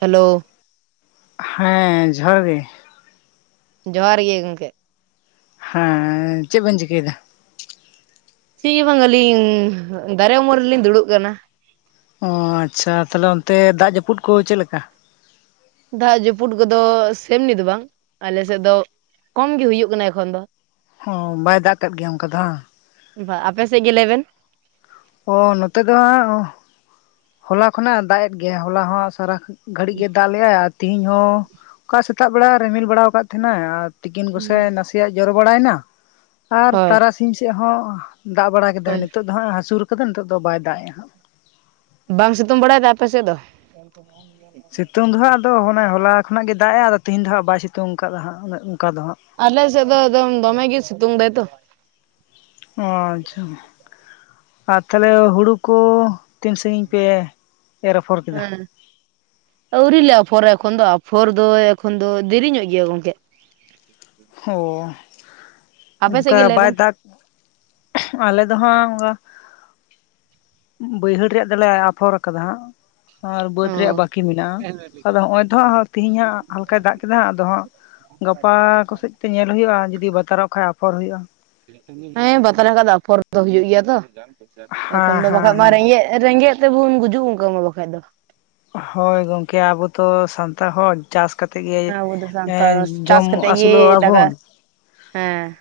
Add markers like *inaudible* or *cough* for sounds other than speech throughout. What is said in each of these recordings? Hello ᱦᱮᱸ ᱡᱚᱦᱟᱨ ᱜᱮ ᱡᱚᱦᱟᱨ ᱜᱮ ᱜᱚᱢᱠᱮ ᱦᱮᱸ ᱪᱮᱫ ᱵᱮᱱ ᱪᱤᱠᱟᱹᱭᱟ ᱪᱤᱫᱜᱮ ᱵᱟᱝ ᱟᱹᱞᱤᱧ ᱫᱟᱨᱮ ᱩᱢᱩᱞ ᱨᱮᱞᱤᱧ ᱫᱩᱲᱩᱵ ᱠᱟᱱᱟ ᱚ ᱟᱪᱷᱟ ᱛᱟᱦᱞᱮ ᱚᱱᱛᱮ ᱫᱟᱜ ᱡᱟᱹᱯᱩᱫ ᱠᱚ ᱪᱮᱫ ᱞᱮᱠᱟ ᱫᱟᱜ ᱡᱟᱹᱯᱩᱫ ᱠᱚᱫᱚ ᱥᱮᱢᱱᱤ ᱫᱚ ᱵᱟᱝ ᱟᱞᱮᱥᱮᱫ ᱫᱚ ᱠᱚᱢ ᱜᱮ ᱦᱩᱭᱩᱜ ᱠᱟᱱᱟ ᱮᱠᱷᱚᱱ ᱫᱚ ᱚ ᱵᱟᱭ ᱫᱟᱜ ᱠᱮᱫ ᱜᱮᱭᱟ ᱚᱱᱠᱟ ᱫᱚ ᱟᱯᱮ ᱥᱮᱫ ᱜᱮ ᱞᱟᱹᱭ ᱵᱤᱱ ᱚ ᱱᱚᱛᱮ ᱫᱚ ᱦᱚᱞᱟ ᱠᱷᱚᱱᱟᱜ ᱫᱟᱜ ᱜᱮᱭᱟ ᱦᱚᱞᱟ ᱦᱚᱸ ᱥᱟᱨᱟ ᱜᱷᱟᱹᱲᱤᱡ ᱜᱮ ᱮ ᱫᱟᱜ ᱞᱮᱫᱟᱭ ᱟᱨ ᱛᱮᱦᱮᱧ ᱦᱚᱸ ᱚᱠᱟ ᱥᱮᱛᱟᱜ ᱵᱮᱲᱟ ᱨᱤᱢᱤᱞ ᱵᱟᱲᱟ ᱟᱠᱟᱫ ᱛᱟᱦᱮᱱᱟᱭ ᱟᱨ ᱛᱤᱠᱤᱱ ᱠᱚᱥᱮ ᱱᱟᱥᱮᱱᱟᱜ ᱡᱚᱨᱚ ᱵᱟᱲᱟᱭᱮᱱᱟ ᱟᱨ ᱦᱳᱭ ᱛᱟᱨᱟᱥᱤᱧ ᱥᱮᱫ ᱦᱚᱸ ᱫᱟᱜ ᱵᱟᱲᱟ ᱠᱮᱫᱟᱭ ᱦᱳᱭ ᱱᱤᱛᱚᱜ ᱫᱚ ᱦᱜ ᱦᱟᱹᱥᱩᱨ ᱠᱟᱜ ᱟᱭ ᱱᱤᱛᱚᱜ ᱫᱚ ᱵᱟᱭ ᱫᱟᱜ ᱮᱼᱟ ᱦᱟᱜ ᱵᱟᱝ ᱥᱤᱛᱩᱝ ᱵᱟᱲᱟᱭᱮᱫᱟ ᱟᱯᱮ ᱥᱮᱫ ᱫᱚ ᱥᱤᱛᱩᱝ ᱫᱚ ᱦᱟᱸᱜ ᱟᱫᱚ ᱚᱱᱮ ᱦᱚᱞᱟ ᱠᱷᱚᱱᱟᱜ ᱜᱮ ᱫᱟᱜ ᱮᱼᱟ ᱟᱫᱚ ᱛᱮᱦᱮᱧ ᱫᱚ ᱦᱟᱸᱜ ᱵᱟᱭ ᱥᱤᱛᱩᱝ ᱟᱠᱟᱫᱟ ᱦᱟᱸᱜ ᱩᱱᱟᱹᱜ ᱟᱞᱮ ᱥᱮᱫᱚ ᱫᱚᱢᱮ ᱜᱮ ᱥᱤᱛᱩᱢ ᱫᱟᱭ ᱛᱚ ᱚ ᱟᱪᱪᱷᱟ ᱟᱨ ᱛᱟᱦᱚᱞᱮ ᱦᱩᱲᱩ ᱠᱚ ᱛᱤᱱ ᱥᱟᱺᱜᱤᱧ ᱯᱮ ᱮᱨ ᱟᱯᱷᱚᱨ ᱠᱮᱫᱟ ᱦᱮᱸ ᱟᱹᱣᱨᱤ ᱞᱮ ᱟᱯᱷᱚᱨᱟ ᱮᱠᱷᱚᱱ ᱫᱚ ᱟᱯᱷᱳᱨ ᱫᱚ ᱮᱠᱷᱚᱱ ᱫᱚ ᱫᱮᱨᱤ ᱧᱚᱜ ᱜᱮᱭᱟ ᱜᱚᱢᱠᱮ ᱚ ᱟᱯᱮ ᱥᱮᱫ ᱚᱱᱠᱟ ᱜᱮ ᱞᱟᱹᱭ ᱵᱟᱭ ᱵᱮᱱ ᱫᱟᱜ ᱟᱞᱮ ᱫᱚ ᱦᱟᱸᱜ ᱚᱱᱠᱟ ᱵᱟᱹᱭᱦᱟᱹᱲ ᱨᱮᱭᱟᱜ ᱫᱚᱞᱮ ᱟᱯᱷᱚᱨ ᱟᱠᱟᱫᱟ ᱦᱟᱸᱜ ᱟᱨ ᱵᱟᱹᱫ ᱚ ᱨᱮᱭᱟᱜ ᱵᱟᱹᱠᱤ ᱢᱮᱱᱟᱜᱼᱟ ᱟᱫᱚ ᱱᱚᱜ-ᱚᱭ ᱛᱟᱸ ᱛᱮᱦᱤᱧ ᱦᱟᱸᱜ ᱦᱟᱞᱠᱟᱭ ᱫᱟᱜ ᱠᱮᱫᱟ ᱟᱫᱚ ᱦᱟᱸᱜ ᱜᱟᱯᱟ ᱠᱚᱥᱮᱫᱛᱮ ᱧᱮᱞ ᱦᱩᱭᱩᱜᱼᱟ ᱡᱚᱫᱤ ᱵᱟᱛᱟᱨᱚᱜ ᱠᱷᱟᱱ ᱟᱯᱷᱚᱨ ᱦᱩᱭᱩᱜᱼᱟ ᱦᱮᱸ ᱵᱟᱛᱟᱨᱚᱜ ᱠᱷᱟᱡ ᱟᱯᱷᱚᱨ ᱫᱚ ᱦᱩᱭᱩᱜ ᱜᱮᱭᱟ ᱮᱠᱷᱚᱱ ᱦᱮᱸ ᱫᱚ ᱦᱮᱸ ᱵᱟᱠᱷᱟᱡ ᱢᱟ ᱦᱮᱸ ᱨᱮᱸᱜᱮᱡ ᱨᱮᱸᱜᱮᱡ ᱛᱮᱵᱚᱱ ᱜᱩᱡᱩᱜ ᱚᱱᱠᱟᱹ ᱢᱟ ᱵᱟᱠᱷᱟᱡ ᱫᱚ ᱦᱳᱭ ᱜᱚᱝᱠᱮ ᱟᱵᱚ ᱛᱚ ᱥᱟᱱᱛᱟᱲ ᱦᱚᱲ ᱪᱟᱥ ᱠᱟᱛᱮᱜ ᱜᱮ ᱦᱮᱸ ᱟᱵᱚ ᱫᱚ ᱥᱟᱱᱛᱟᱲ ᱡᱚᱢ ᱪᱟᱥ ᱠᱟᱛᱮᱜ ᱟᱹᱥᱩᱞᱚᱜ ᱜᱮ ᱟᱵᱚᱱ ᱫᱟᱠᱟ ᱦᱮᱸ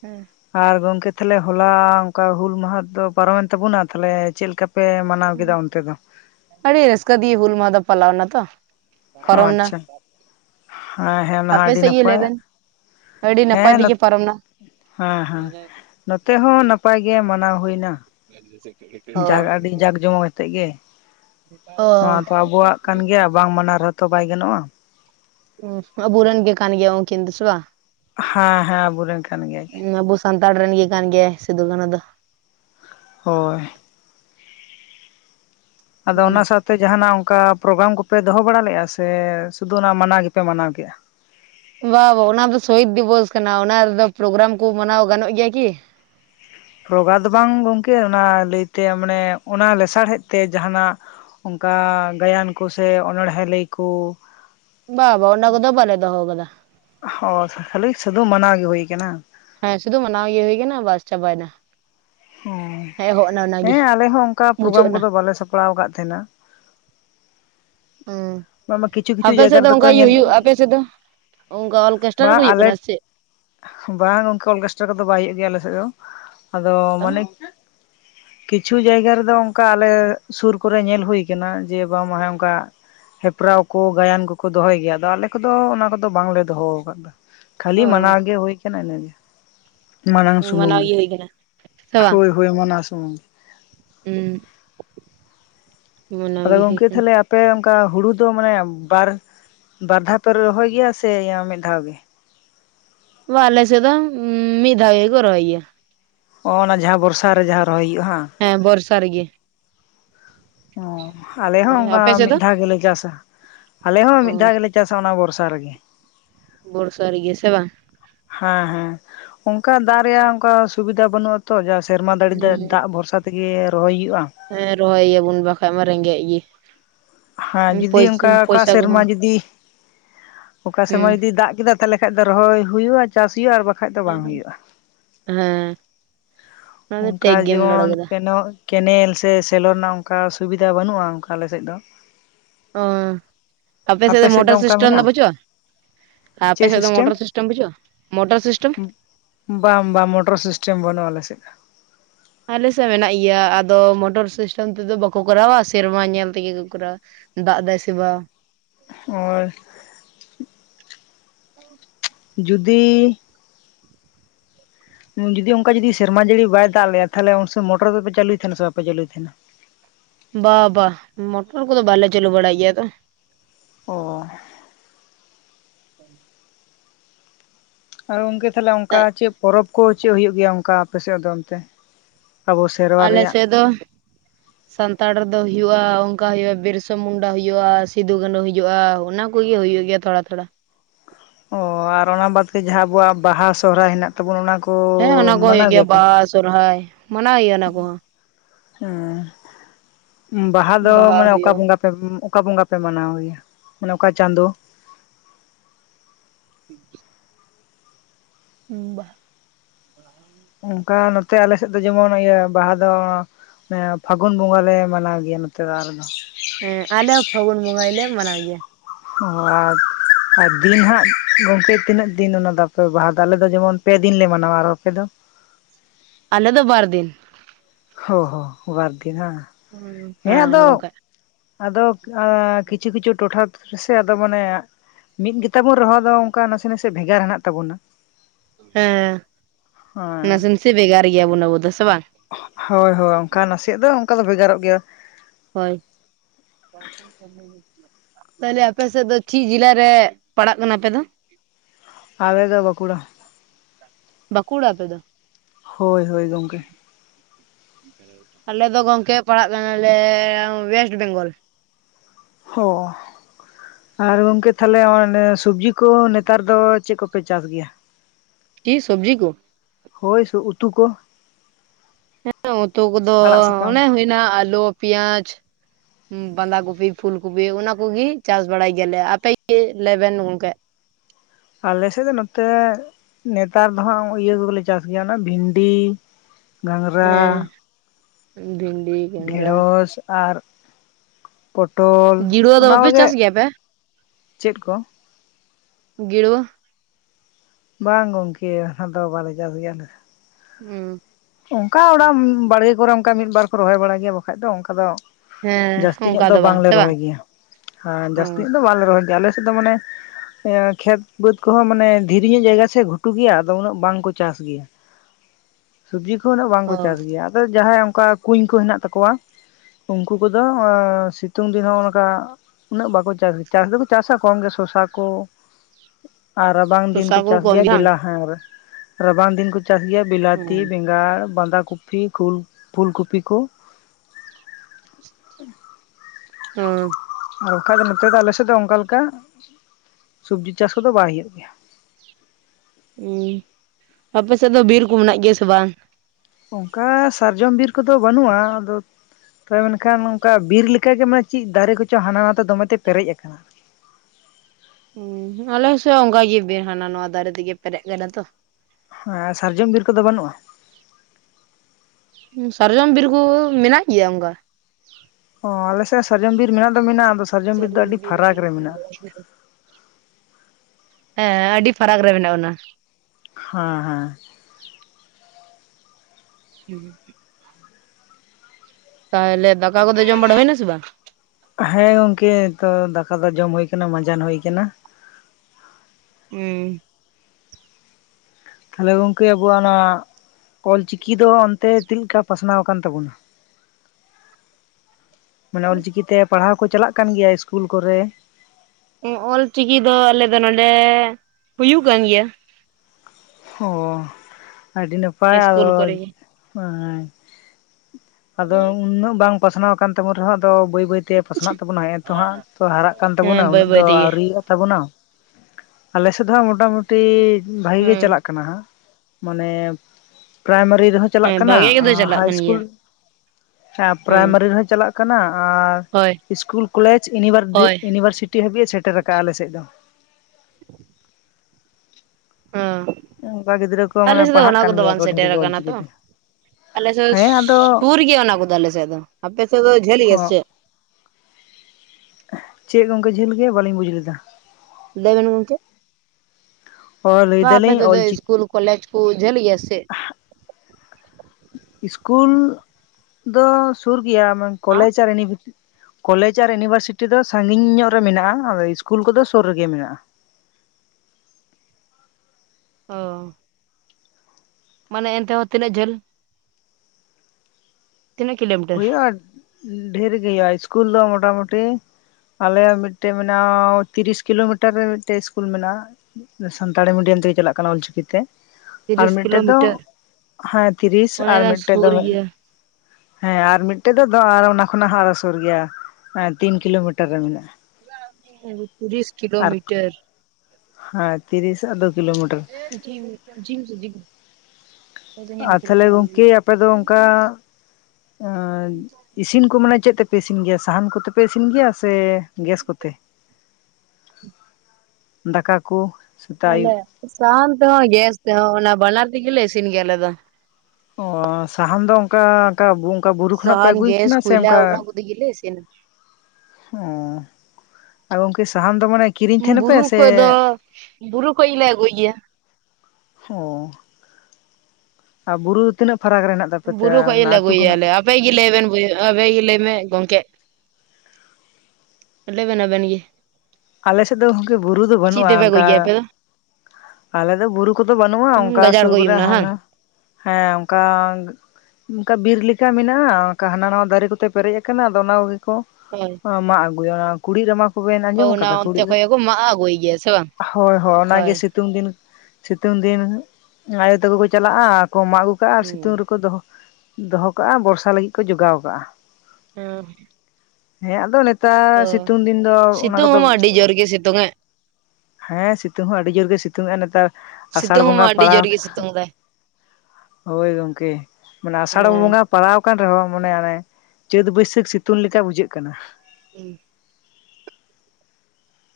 ᱦᱮᱸ ᱟᱨ ᱜᱚᱝᱠᱮ ᱛᱟᱦᱞᱮ ᱦᱚᱞᱟ ᱚᱱᱠᱟ ᱦᱩᱞ ᱢᱟᱦᱟ ᱫᱚ ᱯᱟᱨᱚᱢᱮᱱ ᱛᱟᱵᱚᱱᱟ ᱛᱟᱦᱞᱮ ᱪᱮᱫ ᱞᱮᱠᱟ ᱯᱮ ᱢᱟᱱᱟᱣ ᱦ ᱠᱮᱫᱟ ᱚᱱᱛᱮ ᱫᱚ? ᱟᱹᱰᱤ ᱨᱟᱹᱥᱠᱟᱹ ᱫᱤᱭᱮ ᱦᱩᱞ ᱢᱟᱦᱟ ᱫᱚ ᱯᱟᱞᱟᱣ ᱮᱱᱟ ᱛᱚ ᱚ ᱯᱟᱨᱚᱢ ᱱᱟ ᱟᱪᱪᱷᱟ ᱦᱮᱸ ᱦᱮᱸ ᱚᱱᱟᱦᱚᱜ ᱟᱹᱰᱤ ᱱᱟᱯᱟᱭ ᱟᱹᱰᱤ ᱱᱟᱯᱟᱭ ᱦᱮᱸ ᱛᱮᱜᱮ ᱯᱟᱨᱚᱢᱱᱟ ᱦᱮᱸ ᱦᱮᱸ ᱱᱚᱛᱮ ᱦᱚᱸ ᱱᱟᱯᱟᱭᱜᱮ ᱢᱟᱱᱟᱣ ᱦᱩᱭ ᱮᱱᱟ ᱚ ᱜᱮ ᱱᱚᱣᱟ ᱚ ᱫᱚ ᱟᱵᱚᱣᱟᱜ ᱠᱟᱱ ᱜᱮᱭᱟ ᱵᱟᱝ ᱢᱟᱱᱟᱣ ᱨᱮᱦᱚ ᱛᱚ ᱵᱟᱭ ᱜᱟᱱᱚᱜᱼᱟ ᱩᱦᱸ ᱵᱩᱩᱨᱮᱱ ᱜᱮ ᱠᱷᱟᱱ ᱜᱮᱭᱟ ᱩᱱᱠᱤᱱ ᱫᱚ ᱥᱮ ᱦᱮᱸ ᱦᱮᱸ ᱟᱵᱚᱨᱮᱱ ᱠᱟᱱ ᱜᱮᱭᱟᱭ ᱵᱟᱝᱜᱟ ᱟᱵᱚ ᱥᱟᱱᱛᱟᱲ ᱨᱮᱱ ᱜᱮ ᱠᱟᱱ ᱜᱮᱭᱟᱭ ᱥᱤᱫᱩ ᱠᱟᱹᱱᱦᱩ ᱫᱚ ᱦᱳᱭ ᱟᱫᱚ ᱦᱩᱸ ᱚᱱᱟ ᱥᱟᱶᱛᱮ ᱡᱟᱦᱱᱟᱜ ᱚᱱ ᱚᱱᱠᱟ ᱯᱨᱳᱜᱨᱟᱢ ᱠᱚᱯᱮ ᱫᱚᱦᱚ ᱵᱟᱲᱟ ᱞᱮᱫᱼᱟ ᱥᱮ ᱥᱩᱫᱷᱩ ᱚᱱᱟ ᱢᱟᱱᱟᱣ ᱜᱮᱯᱮ ᱢᱟᱱᱟᱣ ᱠᱮᱫᱼᱟ ᱵᱟ ᱵᱟ ᱚᱱᱟ ᱫᱚ ᱥᱚᱦᱤᱛ ᱫᱤᱵᱚᱥ ᱠᱟᱱᱟ ᱚᱱᱟ ᱨᱮᱫᱚ ᱯᱨᱳᱜᱨᱟᱢ ᱠᱚ ᱢᱟᱱᱟᱣ ᱜᱟᱱᱚᱜ ᱜᱮᱭᱟ ᱠᱤ *inaudible* ᱨᱚᱜᱟ ᱫᱚ ᱵᱟᱝ ᱜᱚᱢᱠᱮ ᱚᱱᱟ ᱞᱟᱹᱭᱛᱮ ᱢᱟᱱᱮ ᱚᱱᱟ ᱞᱮᱥᱟᱲᱦᱮᱫ ᱛᱮ ᱡᱟᱦᱟᱱᱟᱜ ᱚᱱᱠᱟ ᱜᱟᱭᱟᱱ ᱠᱚᱥᱮ ᱚᱱᱚᱬᱦᱮ ᱞᱟᱹᱭ ᱠᱚ ᱵᱟ ᱵᱟ ᱚᱱᱟ ᱠᱚᱫᱚ ᱵᱟᱞᱮ ᱫᱚᱦᱚ ᱠᱟᱫᱟ ᱚ ᱠᱷᱟᱹᱞᱤ ᱥᱩᱫᱷᱩ ᱢᱟᱱᱟᱣ ᱜᱮ ᱦᱩᱭ ᱟᱠᱟᱱᱟ ᱦᱮᱸ ᱥᱩᱫᱩ ᱢᱟᱱᱟᱣ ᱤᱭᱟᱹ ᱦᱩᱭ ᱠᱟᱱᱟ ᱵᱟᱥ ᱪᱟᱵᱟᱭᱮᱱᱟ ᱚ ᱦᱮᱸ ᱟᱞᱮ ᱦᱚᱸ ᱚᱱᱠᱟ ᱢᱩᱪᱟᱹᱫ ᱯᱨᱳᱜᱨᱟᱢ ᱮᱱᱟ ᱠᱚᱫᱚ ᱵᱟᱞᱮ ᱥᱟᱯᱲᱟᱣ ᱟᱠᱟᱫ ᱛᱟᱦᱮᱸᱱᱟ ᱦᱮᱸ ᱚᱱᱟᱢᱟ ᱠᱤᱪᱷᱩ ᱠᱤᱪᱷᱩ ᱟᱯᱮ ᱡᱟᱭᱜᱟ ᱥᱮᱫ ᱫᱚ ᱨᱮᱫᱚ ᱚᱱᱠᱟ ᱛᱚᱵᱮ ᱤᱭᱟᱹ ᱧᱮᱞᱚᱜ ᱦᱩᱭᱩᱜ ᱟᱯᱮ ᱥᱮᱫ ᱫᱚ ᱚᱱᱠᱟ ᱚᱨᱠᱮᱥᱴᱟᱨ ᱠᱚ ᱵᱟᱝ ᱦᱩᱭᱩᱜ ᱟᱞᱮ ᱠᱟᱱᱟ ᱥᱮ ᱵᱟᱝ ᱜᱚᱝᱠᱮ ᱚᱞᱠᱮᱥᱴᱨᱟ ᱠᱚᱫᱚ ᱵᱟᱭ ᱦᱩᱭᱩᱜ ᱜᱮᱭᱟ ᱟᱞᱮ ᱫᱚ ᱟᱫᱚ ᱪᱮᱫ ᱢᱟᱱᱮ ᱠᱤᱪᱷᱩ ᱡᱟᱭᱜᱟ ᱨᱮᱫᱚ ᱚᱱᱠᱟ ᱟᱞᱮ ᱥᱩᱨ ᱠᱚᱨᱮ ᱧᱮᱞ ᱦᱩᱭ ᱟᱠᱟᱱᱟ ᱡᱮ ᱵᱟᱝᱢᱟ ᱦᱮᱸ ᱚᱱᱠᱟ ᱡᱮᱯᱨᱟᱣ ᱠᱚ ᱜᱟᱭᱟᱱ ᱠᱚᱠᱚ ᱫᱚᱦᱚᱭ ᱜᱮᱭᱟ ᱟᱫᱚ ᱟᱞᱮ ᱠᱚᱫᱚ ᱚᱱᱟ ᱠᱚᱫᱚ ᱵᱟᱝᱞᱮ ᱫᱚᱦᱚᱣ ᱟᱠᱟᱫᱟ ᱠᱷᱟᱹᱞᱤ ᱢᱟᱱᱟᱣ ᱜᱮ ᱦᱩᱭ ᱠᱟᱱᱟ ᱤᱱᱟᱹᱜᱮ ᱢᱟᱨᱟᱝ ᱚ ᱥᱩᱢᱩᱝ ᱢᱟᱱᱟᱣ ᱜᱮ ᱦᱩᱭ ᱠᱟᱱᱟ ᱦᱳᱭ ᱦᱳᱭ ᱢᱟᱱᱟᱣ ᱥᱩᱢᱩᱝ ᱜᱮ ᱦᱮᱸ ᱟᱫᱚ ᱜᱚᱝᱠᱮ ᱛᱟᱦᱞᱮ ᱟᱯᱮ ᱚᱱᱠᱟ ᱦᱩᱲᱩ ᱫᱚ ᱢᱟᱱᱮ ᱵᱟᱨ ᱵᱟᱨ ᱫᱷᱟᱣ ᱯᱮ ᱨᱚᱦᱚᱭ ᱜᱮᱭᱟ ᱥᱮ ᱢᱤᱫ ᱫᱷᱟᱣ ᱜᱮ ᱵᱟ ᱟᱞᱮ ᱥᱮᱫ ᱫᱚ ᱢᱤᱫ ᱫᱷᱟᱣ ᱜᱮᱠᱚ ᱨᱚᱦᱚᱭ ᱜᱮᱭᱟ ᱚ ᱚᱱᱟ ᱡᱟᱦᱟᱸ ᱵᱚᱨᱥᱟ ᱨᱮ ᱡᱟᱦᱟᱸ ᱨᱚᱦᱚᱭ ᱦᱩᱭᱩᱜ ᱵᱟᱝ ᱟᱨ ᱜᱮ ᱚ ᱟᱞᱮ ᱦᱚᱸ ᱚᱱᱠᱟ ᱟᱯᱮ ᱥᱮᱫ ᱢᱤᱫ ᱫᱚ ᱫᱷᱟᱣ ᱜᱮᱞᱮ ᱪᱟᱥᱟ ᱟᱞᱮ ᱦᱚᱸ ᱚ ᱢᱤᱫ ᱫᱷᱟᱣ ᱜᱮᱞᱮ ᱪᱟᱥᱟ ᱚᱱᱟ ᱵᱚᱨᱥᱟ ᱨᱮᱜᱮ ᱵᱚᱨᱥᱟ ᱨᱮᱜ ᱥᱮ ᱵᱟᱝ ᱦᱮᱸ ᱦᱮᱸ ᱚᱱᱠᱟ ᱫᱟᱜ ᱨᱮᱭᱟᱜ ᱚᱱᱠᱟ ᱥᱩᱵᱤᱫᱷᱟ ᱵᱟᱹᱱᱩᱜ ᱟᱛᱚ ᱡᱟᱥ ᱥᱮᱨᱢᱟ ᱫᱟᱲᱮ ᱫᱟ ᱫᱟᱜ ᱵᱷᱚᱨᱥᱟ ᱛᱮᱜᱮ ᱨᱚᱦᱚᱭ ᱦᱩᱭᱩᱜᱼᱟ ᱦᱮᱸ ᱨᱚᱦᱚᱭ ᱟᱵᱚᱱ ᱵᱟᱝᱠᱷᱟᱱ ᱢᱟ ᱨᱮᱸᱜᱮᱡ ᱜᱮ ᱦᱮᱸ ᱡᱩᱫᱤ ᱯᱚᱭᱥᱟ ᱚᱱᱠᱟ ᱚᱠᱟ ᱯᱚᱭᱥᱟ ᱥᱮᱨᱢᱟ ᱠᱚᱦᱚᱸ ᱡᱩᱫᱤ ᱚᱠᱟ ᱦᱩᱸ ᱥᱮᱨᱢᱟ ᱡᱩᱫᱤ ᱫᱟᱜ ᱠᱮᱫᱟ ᱛᱟᱦᱚᱞᱮ ᱠᱷᱟᱱ ᱫᱚ ᱨᱚᱦᱚᱭ ᱦᱩᱭᱩᱜᱼᱟ ᱪᱟᱥ ᱦᱩᱭᱩᱜᱼᱟ ᱟᱨ ᱵᱟᱝᱠᱷ ᱵᱟᱠᱷᱟᱡ ᱫᱚ ᱵᱟᱝ ᱦᱮᱸ ᱦᱩᱭᱩᱜᱼᱟ ᱚᱱᱟ ᱫᱚ ᱚᱱᱠᱟ ᱴᱷᱤᱠ ᱜᱮᱢ ᱨᱚᱲ ᱡᱮᱢᱚᱱ ᱠᱟᱫᱟ ᱛᱮᱱᱚᱜ ᱠᱮᱱᱮᱞ ᱥᱮ ᱥᱮᱞᱚ ᱨᱮᱱᱟᱜ ᱚᱱᱠᱟ ᱥᱩᱵᱤᱫᱷᱟ ᱵᱟᱹᱱᱩᱜᱼᱟ ᱚᱱᱠᱟ ᱟᱞᱮᱥᱮᱫ ᱫᱚ ᱚ ᱟᱯᱮ ᱥᱮᱫ ᱫᱚ ᱢᱚᱴᱚᱨ ᱥᱤᱥᱴᱮᱢ ᱫᱚ ᱵᱟᱹᱪᱩᱜᱼᱟ ᱟᱨ ᱟᱯᱮ ᱥᱮᱫ ᱫᱚ ᱢᱚᱴᱚᱨ ᱥᱤᱥᱴᱮᱢ ᱵᱩᱡᱷᱟᱹᱼᱟ ᱢᱚᱴᱚᱨ ᱥᱤᱥᱴᱮᱢ ᱵᱟᱝ ᱵᱟᱝ ᱢᱳᱴᱚᱨ ᱥᱤᱥᱴᱮᱢ ᱵᱟᱹᱱᱩᱜ -ᱟ ᱟᱞᱮ ᱥᱮ ᱫᱚ ᱟᱞᱮ ᱥᱮᱫ ᱢᱮᱱᱟᱜ ᱜᱮᱭᱟ ᱟᱫᱚ ᱢᱚᱴᱚᱨ ᱥᱤᱥᱴᱮᱢ ᱛᱮᱫᱚ ᱵᱟᱠᱚ ᱠᱚᱨᱟᱣᱟ ᱥᱮᱨᱢᱟ ᱧᱮᱞ ᱛᱮᱜᱮ ᱠᱚ ᱠᱚᱨᱟᱣᱟ ᱫᱟᱜ ᱮ ᱫᱟᱭ ᱥᱮ ᱵᱟᱝ ᱦᱳᱭ ᱡᱩᱫᱤ ᱡᱩᱫᱤ ᱚᱱᱠᱟ ᱡᱚᱫᱫ ᱥᱮᱨᱢᱟ ᱡᱟᱹᱲᱤ ᱵᱟᱭ ᱫᱟᱜ ᱞᱮᱭᱟ ᱛᱟᱦᱮᱞᱮ ᱩᱱᱥᱚᱭ ᱢᱚᱴᱚᱨ ᱫᱚᱯᱮ ᱪᱟᱹᱞᱩᱭ ᱛᱟᱦᱮᱦᱱᱟ ᱥᱮ ᱵᱟᱯᱮ ᱪᱟᱹᱞᱩᱭ ᱛᱟᱦᱮᱸᱦᱱᱟ *inaudible* ᱵᱟ ᱵᱟ ᱢᱴᱚᱨ ᱠᱚᱫᱚ ᱵᱟᱞᱮ ᱪᱟᱞᱩ ᱵᱟᱲᱟᱭ ᱜᱮᱭᱟᱢᱭ ᱛᱚ ᱚ *inaudible* ᱟᱨ ᱜᱚᱢᱠᱮ ᱛᱟᱦᱞᱮ ᱚᱱᱠᱟ ᱪᱮᱫ ᱯᱚᱨᱚᱵᱽ ᱠᱚ ᱪᱮᱫ ᱦᱩᱭᱩᱜ ᱜᱮᱭᱟ ᱚᱱᱠᱟ ᱟᱯᱮ ᱥᱮᱫ ᱫᱚ ᱚᱱᱛᱮ ᱟᱵᱚ ᱥᱮᱨᱣᱟ ᱟᱞᱮ ᱨᱮᱭᱟᱜ ᱥᱮᱫ ᱫᱚ ᱥᱟᱱᱛᱟᱲ ᱫᱚ ᱦᱩᱭᱩᱜᱼᱟ ᱚᱱᱠᱟ ᱦᱩᱭᱩᱜᱼᱟ ᱵᱤᱨᱥᱟ ᱢᱩᱱᱰᱟ ᱦᱩᱭᱩᱜᱼᱟ ᱥᱤᱫᱩ ᱠᱟᱹᱟᱹᱱᱦᱩ ᱦᱩᱭᱩᱜᱼᱟ ᱚᱱᱟ ᱠᱚᱜᱮ ᱦᱩᱭᱩᱜ ᱜᱮᱭᱟ ᱛᱷᱚᱲᱟ ᱛᱷᱚᱲᱟ ᱚ ᱟᱨ ᱚᱱᱟ ᱵᱟᱫ ᱠᱟᱛᱮ ᱡᱟᱦᱟᱸ ᱟᱵᱚᱣᱟᱜ ᱵᱟᱦᱟ ᱥᱚᱨᱦᱟᱭ ᱦᱮᱱᱟᱜ ᱛᱟᱵᱚᱱᱟ ᱚᱱᱟ ᱠᱚ ᱦᱮᱸ ᱚᱱᱟ ᱠᱚ ᱦᱚᱸ ᱦᱩᱭᱩᱜ ᱢᱟᱱᱟᱣ ᱜᱮᱭᱟ ᱜᱮᱭᱟᱯᱮ? ᱵᱟᱦᱟ ᱥᱚᱨᱦᱟᱹᱭ ᱢᱟᱱᱟᱣ ᱮᱭᱟ ᱚᱱᱟ ᱠᱚᱦᱚᱸ ᱦᱮᱸ ᱵᱟᱦᱟ ᱫᱚ ᱢᱟᱱᱮ ᱚᱠᱟ ᱵᱚᱸᱜᱟ ᱯᱮ ᱚᱠᱟ ᱵᱚᱸᱜᱟ ᱯᱮ ᱢᱟᱱᱟᱣ ᱭᱟ ᱢᱟᱱᱮ ᱚᱠᱟ ᱪᱟᱸᱫᱚᱳ *inaudible* *unintelligible* ᱚᱱᱠᱟ ᱱᱚᱛᱮ ᱟᱞᱮᱮᱥᱮᱫ ᱫᱚ ᱡᱮᱢᱚᱱ ᱤᱭᱟᱹ ᱵᱟᱦᱟ ᱫᱚ ᱯᱷᱟᱹᱜᱩᱱ ᱵᱚᱸᱜᱟ ᱞᱮᱮ ᱢᱟᱱᱟᱣ ᱜᱮᱭᱟ ᱱᱚᱛᱮ ᱫᱚ ᱟᱞᱮ ᱫᱚ ᱦᱮᱸ ᱟᱞᱮ ᱦᱚᱸ ᱯᱷᱟᱹᱜᱩᱱ ᱵᱚᱸᱜᱟ ᱜᱮᱞᱮ ᱢᱟᱱᱟᱣ ᱜᱮᱭᱟ ᱟᱨ ᱟᱨ ᱫᱤᱱ ᱦᱟᱸᱜ ᱜᱚᱝᱠᱮ ᱛᱤᱱᱟᱹᱜ ᱫᱤᱱ ᱚᱱᱟ ᱫᱚ ᱵᱟᱦᱟ ᱫᱚ ᱟᱞᱮ ᱫᱚ ᱡᱮᱢᱚᱱ ᱯᱮ ᱫᱤᱱ ᱞᱮ ᱢᱟᱱᱟᱣᱟ ᱟᱨ ᱟᱯᱮ ᱫᱚ *inaudible* ᱟᱞᱮ ᱫᱚ ᱵᱟᱨ ᱫᱤᱱ ᱚ ᱦᱚᱸ ᱵᱟᱨ ᱫᱤᱱ ᱵᱟ ᱦᱮᱸ ᱟᱫᱚ ᱟᱫᱚ ᱠᱤᱪᱷᱩ ᱠᱤᱪᱷᱩ ᱴᱚᱴᱷᱟ ᱥᱮ ᱟᱫᱚ ᱢᱟᱱᱮ ᱢᱤᱫ ᱜᱮᱛᱟᱵᱚᱱ ᱨᱮᱦᱚ ᱟᱫᱚ ᱚᱱᱠᱟ ᱱᱟᱥᱮ ᱱᱟᱥᱮ ᱵᱷᱮᱜᱟᱨ ᱦᱮᱱᱟᱜ ᱛᱟᱵᱚᱱᱟ ᱦᱮᱸ ᱦᱮᱸ ᱱᱟᱥᱮ ᱱᱟᱥᱮ ᱵᱷᱮᱜᱟᱨ ᱜᱮᱭᱟᱵᱚ ᱟᱵᱚᱫᱚ ᱦᱳᱭ ᱦᱳᱭ ᱚᱱᱠᱟ ᱱᱟᱥᱮᱭᱟᱜ ᱫᱚ ᱚᱱᱠᱟ ᱫᱚ ᱵᱷᱮᱜᱟᱨᱚᱜ ᱜᱮᱭᱟ ᱦᱳᱭ ᱛᱟᱦᱞᱮ ᱟᱯᱮ ᱥᱮᱫ ᱫᱚ ᱪᱮᱫ ᱡᱮᱞᱟᱨᱮ ᱯᱟᱲᱟᱜ ᱠᱟᱱᱟ ᱟᱯᱮ ᱫᱚ ᱟᱞᱮ ᱫᱚ ᱵᱟᱸᱠᱩᱲᱟ ᱵᱟᱸᱠᱩᱲᱟ ᱟᱯᱮ ᱫᱚ ᱦᱳᱭ ᱦᱳᱭ ᱜᱚᱢᱠᱮ ᱟᱞᱮ ᱫᱚ ᱜᱚᱢᱠᱮ ᱯᱟᱲᱦᱟᱜ ᱠᱟᱱᱟᱞᱮ ᱳᱭᱮᱥᱴ ᱵᱮᱝᱜᱚᱞ ᱦᱚ ᱟᱨ ᱜᱚᱢᱠᱮ ᱛᱟᱦᱞᱮ ᱚᱱᱮ ᱥᱚᱵᱡᱤ ᱠᱚ ᱱᱮᱛᱟᱨ ᱫᱚ ᱪᱮᱫ ᱠᱚᱯᱮ ᱪᱟᱥ ᱜᱮᱭᱟ ᱠᱤ ᱥᱚᱵᱡᱤ ᱠᱚ ᱦᱳᱭ ᱥᱚ ᱩᱛᱩ ᱠᱚ ᱦᱮᱸ ᱩᱛᱩ ᱠᱚᱫᱚ ᱟᱲᱟᱜ ᱚᱱᱮ ᱥᱟᱠᱟᱢ ᱦᱩᱭᱱᱟ ᱟᱹᱞᱩ ᱯᱮᱸᱭᱟᱡᱽ ᱵᱟᱸᱫᱷᱟ ᱠᱚᱯᱤ ᱯᱷᱩᱞ ᱠᱚᱯᱤ ᱚᱱᱟ ᱠᱚᱜᱤ ᱪᱟᱥ ᱵᱟᱲᱟᱭ ᱜᱮᱭᱟᱞᱮ ᱟᱯᱮ ᱜᱮ ᱞᱮᱵᱮᱱ ᱜᱚᱝᱠᱮ ᱟᱞᱮ ᱥᱮᱫ ᱫᱚ ᱱᱚᱛᱮ ᱱᱮᱛᱟᱨ ᱫᱚ ᱦᱟᱸᱜ ᱤᱭᱟᱹ ᱠᱚᱜᱮᱞᱮ ᱪᱟᱥ ᱜᱮᱭᱟ ᱵᱷᱤᱱᱰᱤ ᱜᱷᱟᱝᱜᱽᱨᱟ ᱦᱮᱸ ᱵᱷᱤᱱᱰᱤ ᱜᱷᱟᱸᱜᱽᱨᱟ ᱰᱷᱮᱸᱲᱚᱥ ᱟᱨ ᱯᱚᱴᱚᱞ ᱜᱤᱲᱣᱟᱹ ᱫᱚ ᱚᱱᱟ ᱵᱟᱯᱮ ᱠᱚᱜᱮ ᱪᱟᱥ ᱜᱮᱭᱟ ᱯᱮ ᱪᱮᱫ ᱠᱚ ᱜᱤᱲᱩᱣᱟ. ᱵᱟᱝ ᱜᱚᱢᱠᱮ ᱟᱫᱚ ᱵᱟᱞᱮ ᱪᱟᱥ ᱜᱮᱭᱟᱞᱮ ᱩᱸ ᱚᱱᱠᱟ ᱚᱲᱟᱜ ᱵᱟᱲᱜᱮ ᱠᱚᱨᱮ ᱚᱱᱠᱟ ᱢᱤᱫ ᱵᱟᱨ ᱠᱚ ᱨᱚᱦᱚᱭ ᱵᱟᱲᱟᱭ ᱜᱮᱭᱟ ᱵᱟᱠᱷᱟᱡ ᱫᱚ ᱚᱱᱠᱟ ᱫᱚ ᱦᱮᱸ ᱡᱟᱹᱥᱛᱤ ᱚᱱᱠᱟ ᱧᱚᱜ ᱫᱚ ᱵᱟᱝ ᱵᱟᱝᱞᱮ ᱥᱮ ᱵᱟᱝ ᱨᱚᱦᱚᱭ ᱜᱮᱭᱟ ᱚ ᱡᱟᱹᱥᱛᱤ ᱧᱚᱜ ᱫᱚ ᱵᱟᱝᱞᱮ ᱨᱚᱦᱚᱭ ᱜᱮᱭᱟ ᱟᱞᱮ ᱥᱮᱫ ᱫᱚ ᱢᱟᱱᱮ ᱠᱷᱮᱛ ᱵᱟᱹᱫᱽ ᱠᱚᱦᱚᱸ ᱢᱟᱱᱮ ᱫᱷᱤᱨᱤ ᱧᱚᱜ ᱡᱟᱭᱜᱟ ᱥᱮ ᱜᱷᱩᱴᱩ ᱜᱮᱭᱟ ᱟᱫᱚ ᱩᱱᱟᱹᱜ ᱵᱟᱝᱠᱚ ᱪᱟᱥ ᱜᱮᱭᱟ ᱥᱚᱵᱡᱤ ᱠᱚ ᱩᱱᱟᱹᱜ ᱵᱟᱝᱠᱚ ᱚ ᱪᱟᱥ ᱜᱮᱭᱟ ᱟᱫᱚ ᱡᱟᱦᱟᱸᱭ ᱚᱱᱠᱟ ᱠᱩᱧ ᱠᱚ ᱦᱮᱱᱟᱜ ᱛᱟᱠᱚᱣᱟ ᱩᱱᱠᱩ ᱠᱚᱫᱚ ᱮ ᱥᱤᱛᱩᱝ ᱫᱤᱱᱦᱚ ᱚᱱᱠᱟ ᱩᱱᱟᱹᱜ ᱵᱟᱠᱚ ᱪᱟᱥ ᱪᱟᱥ ᱫᱚ ᱠᱚ ᱪᱟᱥᱼᱟ ᱠᱚᱢ ᱜᱮ ᱥᱚᱥᱟ ᱠᱚ ᱟᱨ ᱨᱟᱵᱟᱝ ᱫᱤᱱ ᱥᱚᱥᱟ ᱠᱚ ᱪᱟᱥ ᱠᱚᱢ ᱜᱮᱭᱟ ᱜᱮ ᱵᱟᱝ ᱵᱮᱞᱟ ᱦᱟᱨ ᱨᱟᱵᱟᱝ ᱫᱤᱱ ᱠᱚ ᱪᱟᱥ ᱜᱮᱭᱟ ᱚ ᱛᱤ ᱵᱮᱸᱜᱟᱲ ᱟᱸᱫᱟ ᱠᱚᱯᱤ ᱠᱩᱞ ᱯᱷᱩᱞ ᱠᱚᱯᱤ ᱠᱚ ᱳ ᱟᱨ ᱵᱟᱠᱷᱟᱡ ᱫᱚ ᱱᱚᱛᱮ ᱫᱚ ᱟᱞᱮ ᱥᱮᱫ ᱫᱚ ᱚᱱᱠᱟ ᱞᱮᱠᱟ ᱥᱚᱵᱡᱤ ᱪᱟᱥ ᱠᱚᱫᱚ ᱵᱟᱭ ᱦᱩᱭᱩᱜ ᱜᱮᱭᱟ ᱩᱸ ᱟᱯᱮ ᱥᱮᱫ ᱫᱚ ᱵᱤᱨ ᱠᱚ ᱢᱮᱱᱟᱜ ᱜᱮᱭᱟ ᱥᱮ ᱵᱟᱝ ᱚᱱᱠᱟ ᱥᱟᱨᱡᱚᱢ ᱵᱤᱨ ᱠᱚᱫᱚ ᱵᱟᱹᱱᱩᱜᱼᱟ ᱟᱫᱚ ᱛᱚᱵᱮ ᱢᱮᱱᱠᱷᱟᱱ ᱚᱱᱠᱟ ᱵᱤᱨ ᱞᱮᱠᱟᱜᱮ ᱢᱟᱱᱮ ᱪᱮᱫ ᱫᱟᱨᱮ ᱠᱚᱪᱚᱝ ᱦᱟᱱᱟ ᱱᱟᱣᱟ ᱫᱚᱢᱮᱛᱮ ᱯᱮᱨᱮᱡ ᱟᱠᱟᱱᱟ *inaudible* ᱩᱸ ᱟᱞᱮ ᱥᱮᱫ ᱦᱚᱸ ᱚᱱᱠᱟ ᱜᱮ ᱵᱮ ᱦᱟᱱᱟ ᱱᱚᱣᱟ ᱫᱟᱨᱮ ᱛᱮᱜᱮ ᱯᱮᱨᱮᱡ ᱟᱠᱟᱱᱟ ᱛᱚ ᱦᱮᱸ ᱥᱟᱨᱡᱚᱢ ᱵᱤᱨ ᱠᱚᱫᱚ ᱵᱟᱹᱱᱩᱜᱼᱟ ᱥᱟᱨᱡᱚᱢ ᱵᱤᱨ ᱠᱚ ᱢᱮᱱᱟᱜ ᱜᱮᱭᱟ ᱚᱱᱠᱟ ᱚ ᱟᱞᱮ ᱥᱮᱫ ᱥᱟᱨᱡᱚᱢ ᱵᱤᱨ ᱢᱮᱱᱟᱜ ᱫᱚ ᱢᱮᱱᱟᱜᱼᱟ ᱟᱫᱚ ᱥᱟᱨᱡᱚᱢ ᱵᱤᱨ ᱫᱚ ᱟᱹᱰᱤ ᱯᱷᱟᱨᱟᱠ ᱨᱮ ᱢᱮᱱᱟᱜᱼᱟ *unintelligible* ᱦᱮᱸ ᱟᱹᱰᱤ ᱯᱷᱟᱨᱟᱠ ᱨᱮ ᱢᱮᱱᱟᱜ ᱚᱱᱟ ᱦᱮᱸ ᱦᱮᱸ ᱦᱮᱸ ᱛᱟᱦᱚᱞᱮ ᱫᱟᱠᱟ ᱠᱚᱫᱚ ᱡᱚᱢ ᱵᱟᱲᱟ ᱦᱩᱭᱱᱟ ᱥᱮ ᱵᱟᱝ ᱦᱮᱸ ᱜᱚᱝᱠᱮ ᱛᱚ ᱫᱟᱠᱟ ᱫᱚ ᱡᱚᱢ ᱦᱩᱭ ᱠᱟᱱᱟ ᱢᱟᱸᱡᱟᱱ ᱦᱩᱭ ᱠᱟᱱᱟ ᱩᱸ ᱛᱟᱦᱚᱞᱮ ᱜᱚᱢᱠᱮ ᱟᱵᱚᱣᱟᱜ ᱚᱱᱟ ᱚᱞᱪᱤᱠᱤ ᱫᱚ ᱚᱱᱛᱮ ᱪᱮᱫ ᱞᱮᱠᱟ ᱯᱟᱥᱱᱟᱣ ᱟᱠᱟᱱ ᱛᱟᱵᱳᱱᱟ ᱢᱟᱱᱮ ᱚᱞᱪᱤᱠᱤᱛᱮ ᱯᱟᱲᱦᱟᱣ ᱠᱚ ᱪᱟᱞᱟᱜ ᱠᱟᱱ ᱜᱮᱭᱟ ᱤᱥᱠᱩᱞ ᱠᱚᱨᱮ ᱚᱞᱪᱤᱠᱤ ᱫᱚ ᱟᱞᱮ ᱫᱚ ᱱᱚᱰᱮ ᱦᱩᱭᱩᱜ ᱠᱟᱱ ᱜᱮᱭᱟ ᱚ ᱟᱹᱰᱤ ᱱᱟᱯᱟᱭ ᱟᱫᱚ ᱤᱥᱠᱩᱞ ᱠᱚᱨᱮ ᱦᱮ ᱜᱮ ᱟᱫᱚ ᱩᱱᱟᱹᱜ ᱵᱟᱝ ᱯᱟᱥᱱᱟᱣ ᱟᱠᱟᱱ ᱛᱟᱵᱚᱱ ᱨᱮᱦᱚᱸ ᱟᱫᱚ ᱵᱟᱹᱭ ᱵᱟᱹᱭᱛᱮ ᱯᱟᱥᱱᱟᱜ ᱛᱟᱵᱚᱱᱟ ᱮᱱᱛᱚ ᱦᱟᱸ ᱛᱚ ᱦᱟᱨᱟᱜ ᱠᱟᱱ ᱛᱟᱵᱚᱱᱟ ᱦᱮᱸ ᱵᱟᱹᱭ ᱩᱱᱟᱹᱜ ᱵᱟᱹᱭ ᱫᱚ ᱛᱮᱜᱮ ᱟᱣᱨᱤᱭᱟᱜ ᱛᱟᱵᱚᱱᱟ ᱟᱞᱮᱥᱮᱫ ᱫᱚ ᱦᱟᱸᱜ ᱢᱚᱴᱟᱢᱩᱴᱤ ᱵᱷᱟᱜᱮ ᱜᱮ ᱦᱮᱸ ᱪᱟᱞᱟᱜ ᱠᱟᱱᱟ ᱦᱟᱸᱜ ᱢᱟᱱᱮ ᱯᱨᱟᱭᱢᱟᱨᱤ ᱮ ᱨᱮᱦᱚᱸ ᱪᱟᱞᱟᱜ ᱦᱮᱸ ᱠᱟᱱᱟ ᱵᱷᱟᱜᱮ ᱜᱮᱫᱚ ᱪᱟᱞᱟᱜ ᱦᱟᱭ ᱠᱟᱱ ᱤᱥᱠᱩᱞ ᱜᱮᱭᱟ ᱦᱮᱸ ᱯᱨᱟᱭᱢᱟᱨᱤ ᱨᱮᱦᱚᱸ ᱪᱟᱞᱟᱜ ᱠᱟᱱᱟ ᱦᱳᱭ ᱟᱨ ᱥᱠᱩᱞ ᱠᱚᱞᱮᱡᱽ ᱤᱱᱤᱵᱷᱟᱨ ᱦᱳᱭ ᱤᱭᱩᱱᱤᱵᱷᱟᱨᱥᱤᱴᱤ ᱦᱟᱹᱵᱤᱡᱮ ᱥᱮᱴᱮᱨ ᱠᱟᱜᱼᱟ ᱟᱞᱮ ᱥᱮᱫ ᱫᱚ ᱦᱚᱸ ᱚᱱᱠᱟ ᱜᱤᱫᱽᱨᱟᱹ ᱠᱚ ᱟᱞᱮ ᱢᱟᱱᱮ ᱥᱮᱫ ᱯᱟᱲᱦᱟᱜ ᱚᱱᱟ ᱠᱟᱱ ᱠᱚᱫᱚ ᱜᱮᱭᱟ ᱵᱟᱝ ᱠᱚ ᱰᱷᱮᱨ ᱥᱮᱴᱮᱨ ᱜᱮ ᱠᱟᱱᱟ ᱚᱞᱪᱤᱠᱤ ᱛᱚ ᱛᱮ ᱟᱞᱮ ᱥᱮ ᱦᱮᱸ ᱟᱫᱚ ᱥᱩᱨ ᱜᱮᱭᱟ ᱚᱱᱟᱠᱚᱫᱚ ᱟᱞᱮ ᱥᱮᱡ ᱫᱚ ᱟᱯᱮ ᱥᱮᱡ ᱫᱚ ᱡᱷᱟᱹᱞ ᱜᱮᱭᱟ ᱥᱮ ᱦᱚᱸ ᱪᱮᱫ ᱪᱮᱫ ᱜᱚᱝᱠᱮ ᱡᱷᱟᱹᱞ ᱜᱮᱭᱟ ᱵᱟᱞᱤᱧ ᱵᱩᱡ ᱞᱮᱫᱟ ᱞᱟᱹᱭᱵᱮᱱ ᱜᱚᱝᱠᱮ ᱚ ᱞᱟᱹᱭ ᱵᱟ ᱟᱯᱮ ᱫᱟᱞᱤᱧ ᱛᱮᱫᱚ ᱚᱞᱪᱤᱠᱤ ᱤᱥᱠᱩᱞ ᱠᱚᱞᱡᱽ ᱠᱚ ᱡᱷᱟᱹᱞ ᱜᱤᱭᱟᱹ ᱥᱮ ᱪᱮᱫ ᱤᱥᱠᱩᱞ ᱫᱚ ᱥᱩᱨᱜᱮᱭᱟ ᱠᱚᱞᱮᱡᱽ ᱪᱮᱫ? ᱟᱨ ᱤᱱᱤᱵᱷᱤ ᱠᱚᱞᱮᱡᱽ ᱟᱨ ᱤᱱᱤᱵᱷᱟᱨᱥᱤᱴᱤ ᱫᱚ ᱥᱟᱺᱟᱹᱜᱤᱧ ᱧᱚᱜ ᱨᱮ ᱢᱮᱱᱟᱜᱼᱟ ᱤᱥᱠᱩᱞ ᱠᱚᱫᱚ ᱥᱩᱨ ᱨᱮᱜᱮ ᱢᱮᱱᱟᱜᱼᱟ ᱚ ᱢᱟᱱᱮ ᱮᱱᱛᱮᱦᱚᱸ ᱛᱤᱱᱟᱹᱜ ᱡᱷᱟᱹᱞ ᱛᱤᱱᱟᱹ ᱠᱤᱞᱳᱢᱤᱴᱟᱨ ᱰᱷᱮᱨᱜᱮᱭᱼᱟ ᱥᱤᱥᱠᱩᱞ ᱫᱚ ᱢᱚᱴᱟᱢᱩᱴᱤ ᱟᱞᱮᱭᱟᱜ ᱢᱤᱫᱴᱮᱡ ᱢᱮᱱᱟᱜᱼᱟ ᱛᱤᱨᱤᱥ ᱠᱤᱞᱳᱢᱤᱴᱟᱨ ᱨᱮ ᱢᱤᱫᱴᱮᱡ ᱤᱥᱠᱩᱞ ᱢᱮᱱᱟᱜᱼᱟ ᱥᱟᱱᱛᱟᱲᱤ ᱢᱤᱰᱤᱭᱟᱢ ᱛᱮ ᱪᱟᱞᱟᱜ ᱠᱟᱱᱟ ᱚᱞ ᱪᱤᱠᱤ ᱛᱮ ᱟᱨ ᱛᱤᱨᱤᱥ ᱢᱤᱫᱴᱮᱱ ᱫᱚ ᱠᱤᱞᱳᱢᱤᱴᱟᱨ ᱦᱮᱸ ᱛᱤᱨᱤᱥ ᱚᱱᱮ ᱟᱨ ᱚᱱᱟ ᱢᱤᱫᱴᱮᱱ ᱫᱚ ᱥᱩᱨ ᱜᱮᱭᱟ ᱦᱮᱸ ᱟᱨ ᱢᱤᱫᱴᱮᱡ ᱫᱚ ᱚᱱᱟ ᱠᱷᱚᱱᱟᱜ ᱦᱚᱸ ᱟᱨᱚ ᱥᱩᱨ ᱜᱮᱭᱟ ᱛᱤᱱ ᱠᱤᱞᱳᱢᱤᱴᱟᱨ ᱨᱮ ᱢᱮᱱᱟᱜᱼᱟ ᱛᱤᱨᱤᱥ ᱟᱨ ᱠᱤᱞᱳᱢᱤᱴᱟᱨ ᱦᱮᱸ ᱛᱤᱨᱤᱥ ᱟᱨ ᱫᱩ ᱠᱤᱞᱳᱢᱤᱴᱟᱨ ᱡᱤᱢ ᱡᱤᱢ ᱡᱤᱡᱤᱢ ᱟᱨ ᱛᱟᱦᱚᱞᱮ ᱜᱚᱢᱠᱮ ᱟᱯᱮ ᱫᱚ ᱚᱱᱠᱟ ᱤᱥᱤᱱ ᱠᱚ ᱢᱟᱱᱮ ᱪᱮᱫ ᱛᱮᱯᱮ ᱤᱥᱤᱱ ᱜᱮᱭᱟ ᱥᱟᱦᱟᱱ ᱠᱚᱛᱮ ᱯᱮ ᱯᱮ ᱤᱥᱤᱱ ᱜᱮᱭᱟ ᱥᱮ ᱜᱮᱥ ᱠᱚᱛᱮ ᱫᱟᱠᱟ ᱠᱚ ᱥᱮᱛᱟᱜ ᱟᱹᱭᱩᱵ ᱟᱞᱮ ᱥᱟᱦᱟᱱ ᱛᱮᱦᱚᱸ ᱜᱮᱥ ᱛᱮᱦᱚᱸ ᱚᱱᱟ ᱵᱟᱱᱟᱨ ᱛᱮᱜᱮᱞᱮ ᱤᱥᱤᱱ ᱜᱮᱭᱟ ᱟᱞᱮ ᱫᱚ ᱚ ᱥᱟᱦᱟᱱ ᱫᱚ ᱚᱱᱠᱟ ᱚᱱᱠᱟ ᱚᱱᱠᱟ ᱵᱩᱨᱩ ᱠᱷᱚᱱᱟᱜ ᱯᱮ ᱥᱟᱦᱟᱱ ᱟᱹᱜᱩᱭᱮᱫ ᱜᱮᱥ ᱛᱟᱦᱮᱱᱟ ᱥᱮ ᱠᱚᱭᱞᱟ ᱚᱱᱠᱟ ᱚᱱᱟ ᱠᱚᱛᱮ ᱜᱮᱞᱮ ᱤᱥᱤᱱᱟ ᱚ ᱜᱚᱝᱠᱮ ᱥᱟᱦᱟᱱ ᱫᱚ ᱢᱟᱱᱮ ᱠᱤᱨᱤᱧ ᱛᱟᱦᱮᱱᱟ ᱯᱮ ᱵᱩᱨᱩ ᱥᱮ ᱠᱚᱡᱫᱚ ᱵᱩᱨᱩ ᱠᱚᱡᱞᱮ ᱟᱹᱜᱩᱭ ᱜᱮᱭᱟ ᱚ ᱟᱨ ᱵᱩᱨᱩ ᱛᱤᱱᱟᱹᱜ ᱯᱷᱟᱨᱟᱠ ᱨᱮ ᱦᱮᱱᱟᱜ ᱛᱟᱯᱮ ᱛᱮ ᱵᱩᱨᱩ ᱠᱷᱚᱱᱚᱡ ᱜᱮᱞᱮ ᱚᱱᱟ ᱟᱹᱛᱩ ᱠᱷᱚᱱᱟᱜ ᱟᱹᱜᱩᱭᱮᱭᱟᱞᱮ ᱟᱯᱮᱜ ᱜᱮ ᱞᱟᱹᱭ ᱵᱮᱱ ᱵᱚᱭ ᱟᱯᱮ ᱜᱮ ᱞᱟᱹᱭᱢᱮ ᱜᱚᱝᱠᱮ ᱞᱮᱭᱵᱮᱱ ᱵᱮᱱ ᱟᱵᱮᱱ ᱜᱤ ᱟᱞᱮ ᱥᱮᱫ ᱫᱚ ᱠᱤ ᱵᱩᱨᱩ ᱫᱚ ᱵᱟᱹᱱᱩᱜᱼᱟ ᱛᱮᱯᱮ ᱟᱹᱜᱩᱭ ᱚᱱᱠᱟ ᱜᱮᱭᱟ ᱟᱯᱮ ᱫᱚ? ᱟᱞᱮ ᱫᱚ ᱵᱩᱨᱩ ᱠᱚᱫᱚ ᱵᱟᱹᱱᱩᱜᱼᱟ ᱚᱱᱠᱟ ᱜᱟᱡᱟᱲ ᱥᱩᱨ ᱠᱚ ᱤᱭᱟᱹ ᱠᱚᱨᱮ ᱢᱮᱱᱟᱜᱼᱟ ᱵᱟᱝ? ᱦᱟᱱᱟ ᱦᱮᱸ ᱚᱱᱠᱟ ᱚᱱᱠᱟ ᱵᱤᱨ ᱞᱮᱠᱟ ᱢᱮᱱᱟᱜᱼᱟ ᱚᱱᱠᱟ ᱦᱟᱱᱟ ᱱᱟᱣᱟ ᱫᱟᱨᱮ ᱠᱚᱛᱮ ᱯᱮᱨᱮᱡ ᱠᱟᱱᱟ ᱟᱫᱚ ᱚᱱᱟ ᱠᱚᱜᱮ ᱠᱚ ᱦᱳᱭ ᱢᱟᱜ ᱟᱹᱜᱩᱭᱟ ᱠᱩᱲᱤᱜᱨᱟᱢᱟ ᱠᱚ ᱠᱚᱵᱮᱱ ᱦᱳ ᱟᱸᱡᱚᱢ ᱚᱱᱟ ᱠᱟᱫᱟ ᱚᱱᱛᱮ ᱠᱩᱲᱤᱫ ᱠᱷᱚᱡ ᱜᱮᱠᱚ ᱢᱟᱜ ᱟᱹᱜᱩᱭ ᱜᱮᱭᱟ ᱥᱮ ᱵᱟᱝ? ᱦᱳᱭ ᱦᱚ ᱚᱱᱟᱜ ᱦᱳᱭ᱾ ᱥᱤᱼᱼ ᱥᱤᱛᱩᱝ ᱫᱤᱱ ᱟᱭᱳ ᱛᱟᱠᱚ ᱠᱚ ᱪᱟᱞᱟᱜᱼᱟ ᱠᱚ ᱢᱟᱜ ᱟᱹᱜᱩ ᱠᱟᱜᱼᱟ ᱟᱨ ᱥᱤᱛᱩᱝ ᱦᱩᱸ ᱨᱮᱠᱚ ᱫᱚᱦᱚ ᱫᱚᱦᱚ ᱠᱟᱜᱼᱟ ᱵᱚᱨᱥᱟ ᱞᱟᱹᱜᱤᱫ ᱠᱚ ᱡᱚᱜᱟᱣ ᱠᱟᱜᱼᱟ ᱦᱮ ᱦᱮᱸ ᱟᱫᱚ ᱱᱮᱛᱟᱨ ᱥᱤᱛᱩᱝ ᱫᱤᱱ ᱫᱚ ᱚᱱᱟ ᱥᱤᱛᱩᱝ ᱠᱚᱫᱚ ᱦᱚᱸᱢᱟ ᱟᱹᱰᱤ ᱡᱳᱨ ᱜᱮ ᱥᱤᱛᱩᱝ ᱮᱫ ᱦᱮᱸ ᱥᱤᱛᱩᱝ ᱦᱚᱸ ᱟᱹᱰᱤ ᱡᱳᱨᱜ ᱥᱤᱛᱩᱝ ᱮᱼᱟ ᱱᱮᱛᱟᱨ ᱟᱥᱟᱲ ᱥᱤᱛᱩᱝ ᱦᱚᱸᱢᱟ ᱵᱚᱸᱜᱟ ᱟᱹᱰᱤ ᱯᱟᱲᱟᱣ ᱡᱳᱨ ᱜᱮ ᱥᱤᱛᱩᱝ ᱫᱟᱭ᱾ ᱦᱳᱭ ᱜᱚᱝᱠᱮ ᱢᱟᱱᱮ ᱟᱥᱟᱲ ᱦᱮᱸ᱾ ᱵᱚᱸᱜᱟ ᱯᱟᱲᱟᱣ ᱠᱟᱱ ᱨᱮᱦᱚᱸ ᱢᱚᱱᱮ ᱟᱱᱮ ᱪᱟᱹᱛ ᱵᱟᱹᱭᱥᱟᱹᱠᱷ ᱥᱤᱛᱩᱝ ᱞᱮᱠᱟ ᱵᱩᱡᱷᱟᱹᱜ ᱠᱟᱱᱟ ᱩᱸᱦ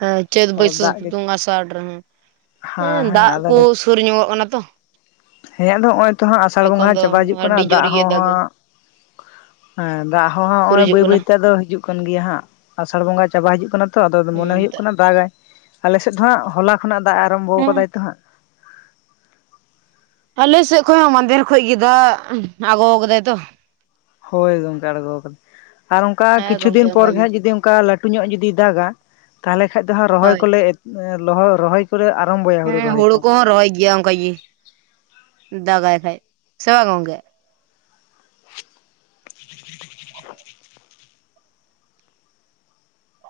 ᱦᱮᱸ ᱪᱟᱹᱛ ᱵᱟᱹᱭᱥᱟᱹᱠᱷ ᱫᱟᱜ ᱜᱮ ᱥᱤᱛᱩᱝ ᱟᱥᱟᱲ ᱨᱮᱦᱚ ᱦᱮᱸ ᱫᱟᱜ ᱠᱚ ᱥᱩᱨ ᱧᱚᱜᱚᱜ ᱠᱟᱱᱟ ᱛᱚ ᱦᱮᱸᱭᱟ ᱟᱫᱚ ᱱᱚᱜ ᱚᱚᱭ ᱛᱚᱦᱟᱜ ᱟᱥᱟᱲ ᱮᱠᱷᱚᱱ ᱵᱚᱸᱜᱟ ᱫᱚ ᱪᱟᱵᱟ ᱦᱤᱡᱩᱜ ᱠᱟᱱᱟ ᱟᱹᱰᱤ ᱡᱳᱨ ᱫᱟᱜ ᱜᱮ ᱦᱚᱸ ᱫᱟᱜᱟ ᱦᱟᱸᱜ ᱮ ᱫᱟᱜ ᱦᱚᱸ ᱥᱩᱨ ᱦᱚᱸᱜᱼᱚᱭ ᱦᱤᱡᱩᱜ ᱵᱟᱹᱭ ᱠᱟᱱᱟ ᱵᱟᱹᱭᱛᱮ ᱟᱫᱚ ᱦᱤᱡᱩᱜ ᱠᱟᱱ ᱜᱮᱭᱟ ᱦᱟᱸᱜ ᱟᱥᱟᱲ ᱵᱚᱸᱜᱟ ᱪᱟᱵᱟ ᱦᱤᱡᱩᱜ ᱠᱟᱱᱟ ᱛᱚ ᱟᱫᱚ ᱢᱚᱱᱮ ᱦᱩᱸ ᱦᱩᱭᱩᱜ ᱛᱚ ᱠᱟᱱᱟ ᱫᱟᱜᱟᱭ ᱟᱞᱮᱥᱮᱫ ᱫᱚᱦᱟᱸᱜ ᱦᱚᱞᱟ ᱠᱷᱚᱱᱟᱜ ᱫᱟᱜ ᱮ ᱟᱨᱟᱢᱵᱷᱚ ᱦᱮᱸ ᱟᱠᱟᱫᱟᱭ ᱛᱚ ᱦᱟᱸᱜ ᱟᱞᱮ ᱥᱮᱫ ᱠᱷᱚᱱ ᱦᱚᱸ ᱢᱟᱦᱫᱷᱮᱨ ᱠᱷᱚᱡ ᱜᱮ ᱫᱟᱜ ᱟᱜᱩ ᱠᱟᱫᱟᱭ ᱛᱚ ᱦᱳᱭ ᱜᱚᱢᱠᱮ ᱟᱬᱜᱚ ᱠᱟᱫᱟᱭ ᱟᱨ ᱚᱱᱠᱟ ᱦᱮᱸ ᱠᱤᱪᱷᱩ ᱜᱚᱝᱠᱮ ᱫᱤᱱ ᱯᱚᱨ ᱚᱱᱠᱟ ᱜᱮ ᱦᱟᱸᱜ ᱡᱩᱫᱤ ᱚᱱᱠᱟ ᱞᱟᱹᱴᱩ ᱧᱚᱜ ᱡᱩᱫᱤ ᱫᱟᱜᱟ ᱛᱟᱦᱚᱞᱮ ᱠᱷᱟᱡ ᱫᱚ ᱦᱟᱸᱜ ᱨᱚᱦᱚᱭ ᱦᱳᱭ ᱠᱚᱞᱮ ᱚᱦ ᱨᱚᱦᱚᱭ ᱠᱚᱞᱮ ᱟᱨᱟᱢᱵᱚᱭᱟ ᱦᱮᱸ ᱨᱚᱦᱚᱭ ᱦᱩᱲᱩ ᱠᱚ ᱠᱚᱦᱚᱸ ᱨᱚᱦᱚᱭ ᱜᱮᱭᱟ ᱚᱱᱠᱟᱜ ᱜᱮ ᱫᱟᱜᱟᱭ ᱠᱷᱟᱭ ᱥᱮ ᱵᱟᱝ ᱜᱚᱝᱠᱮ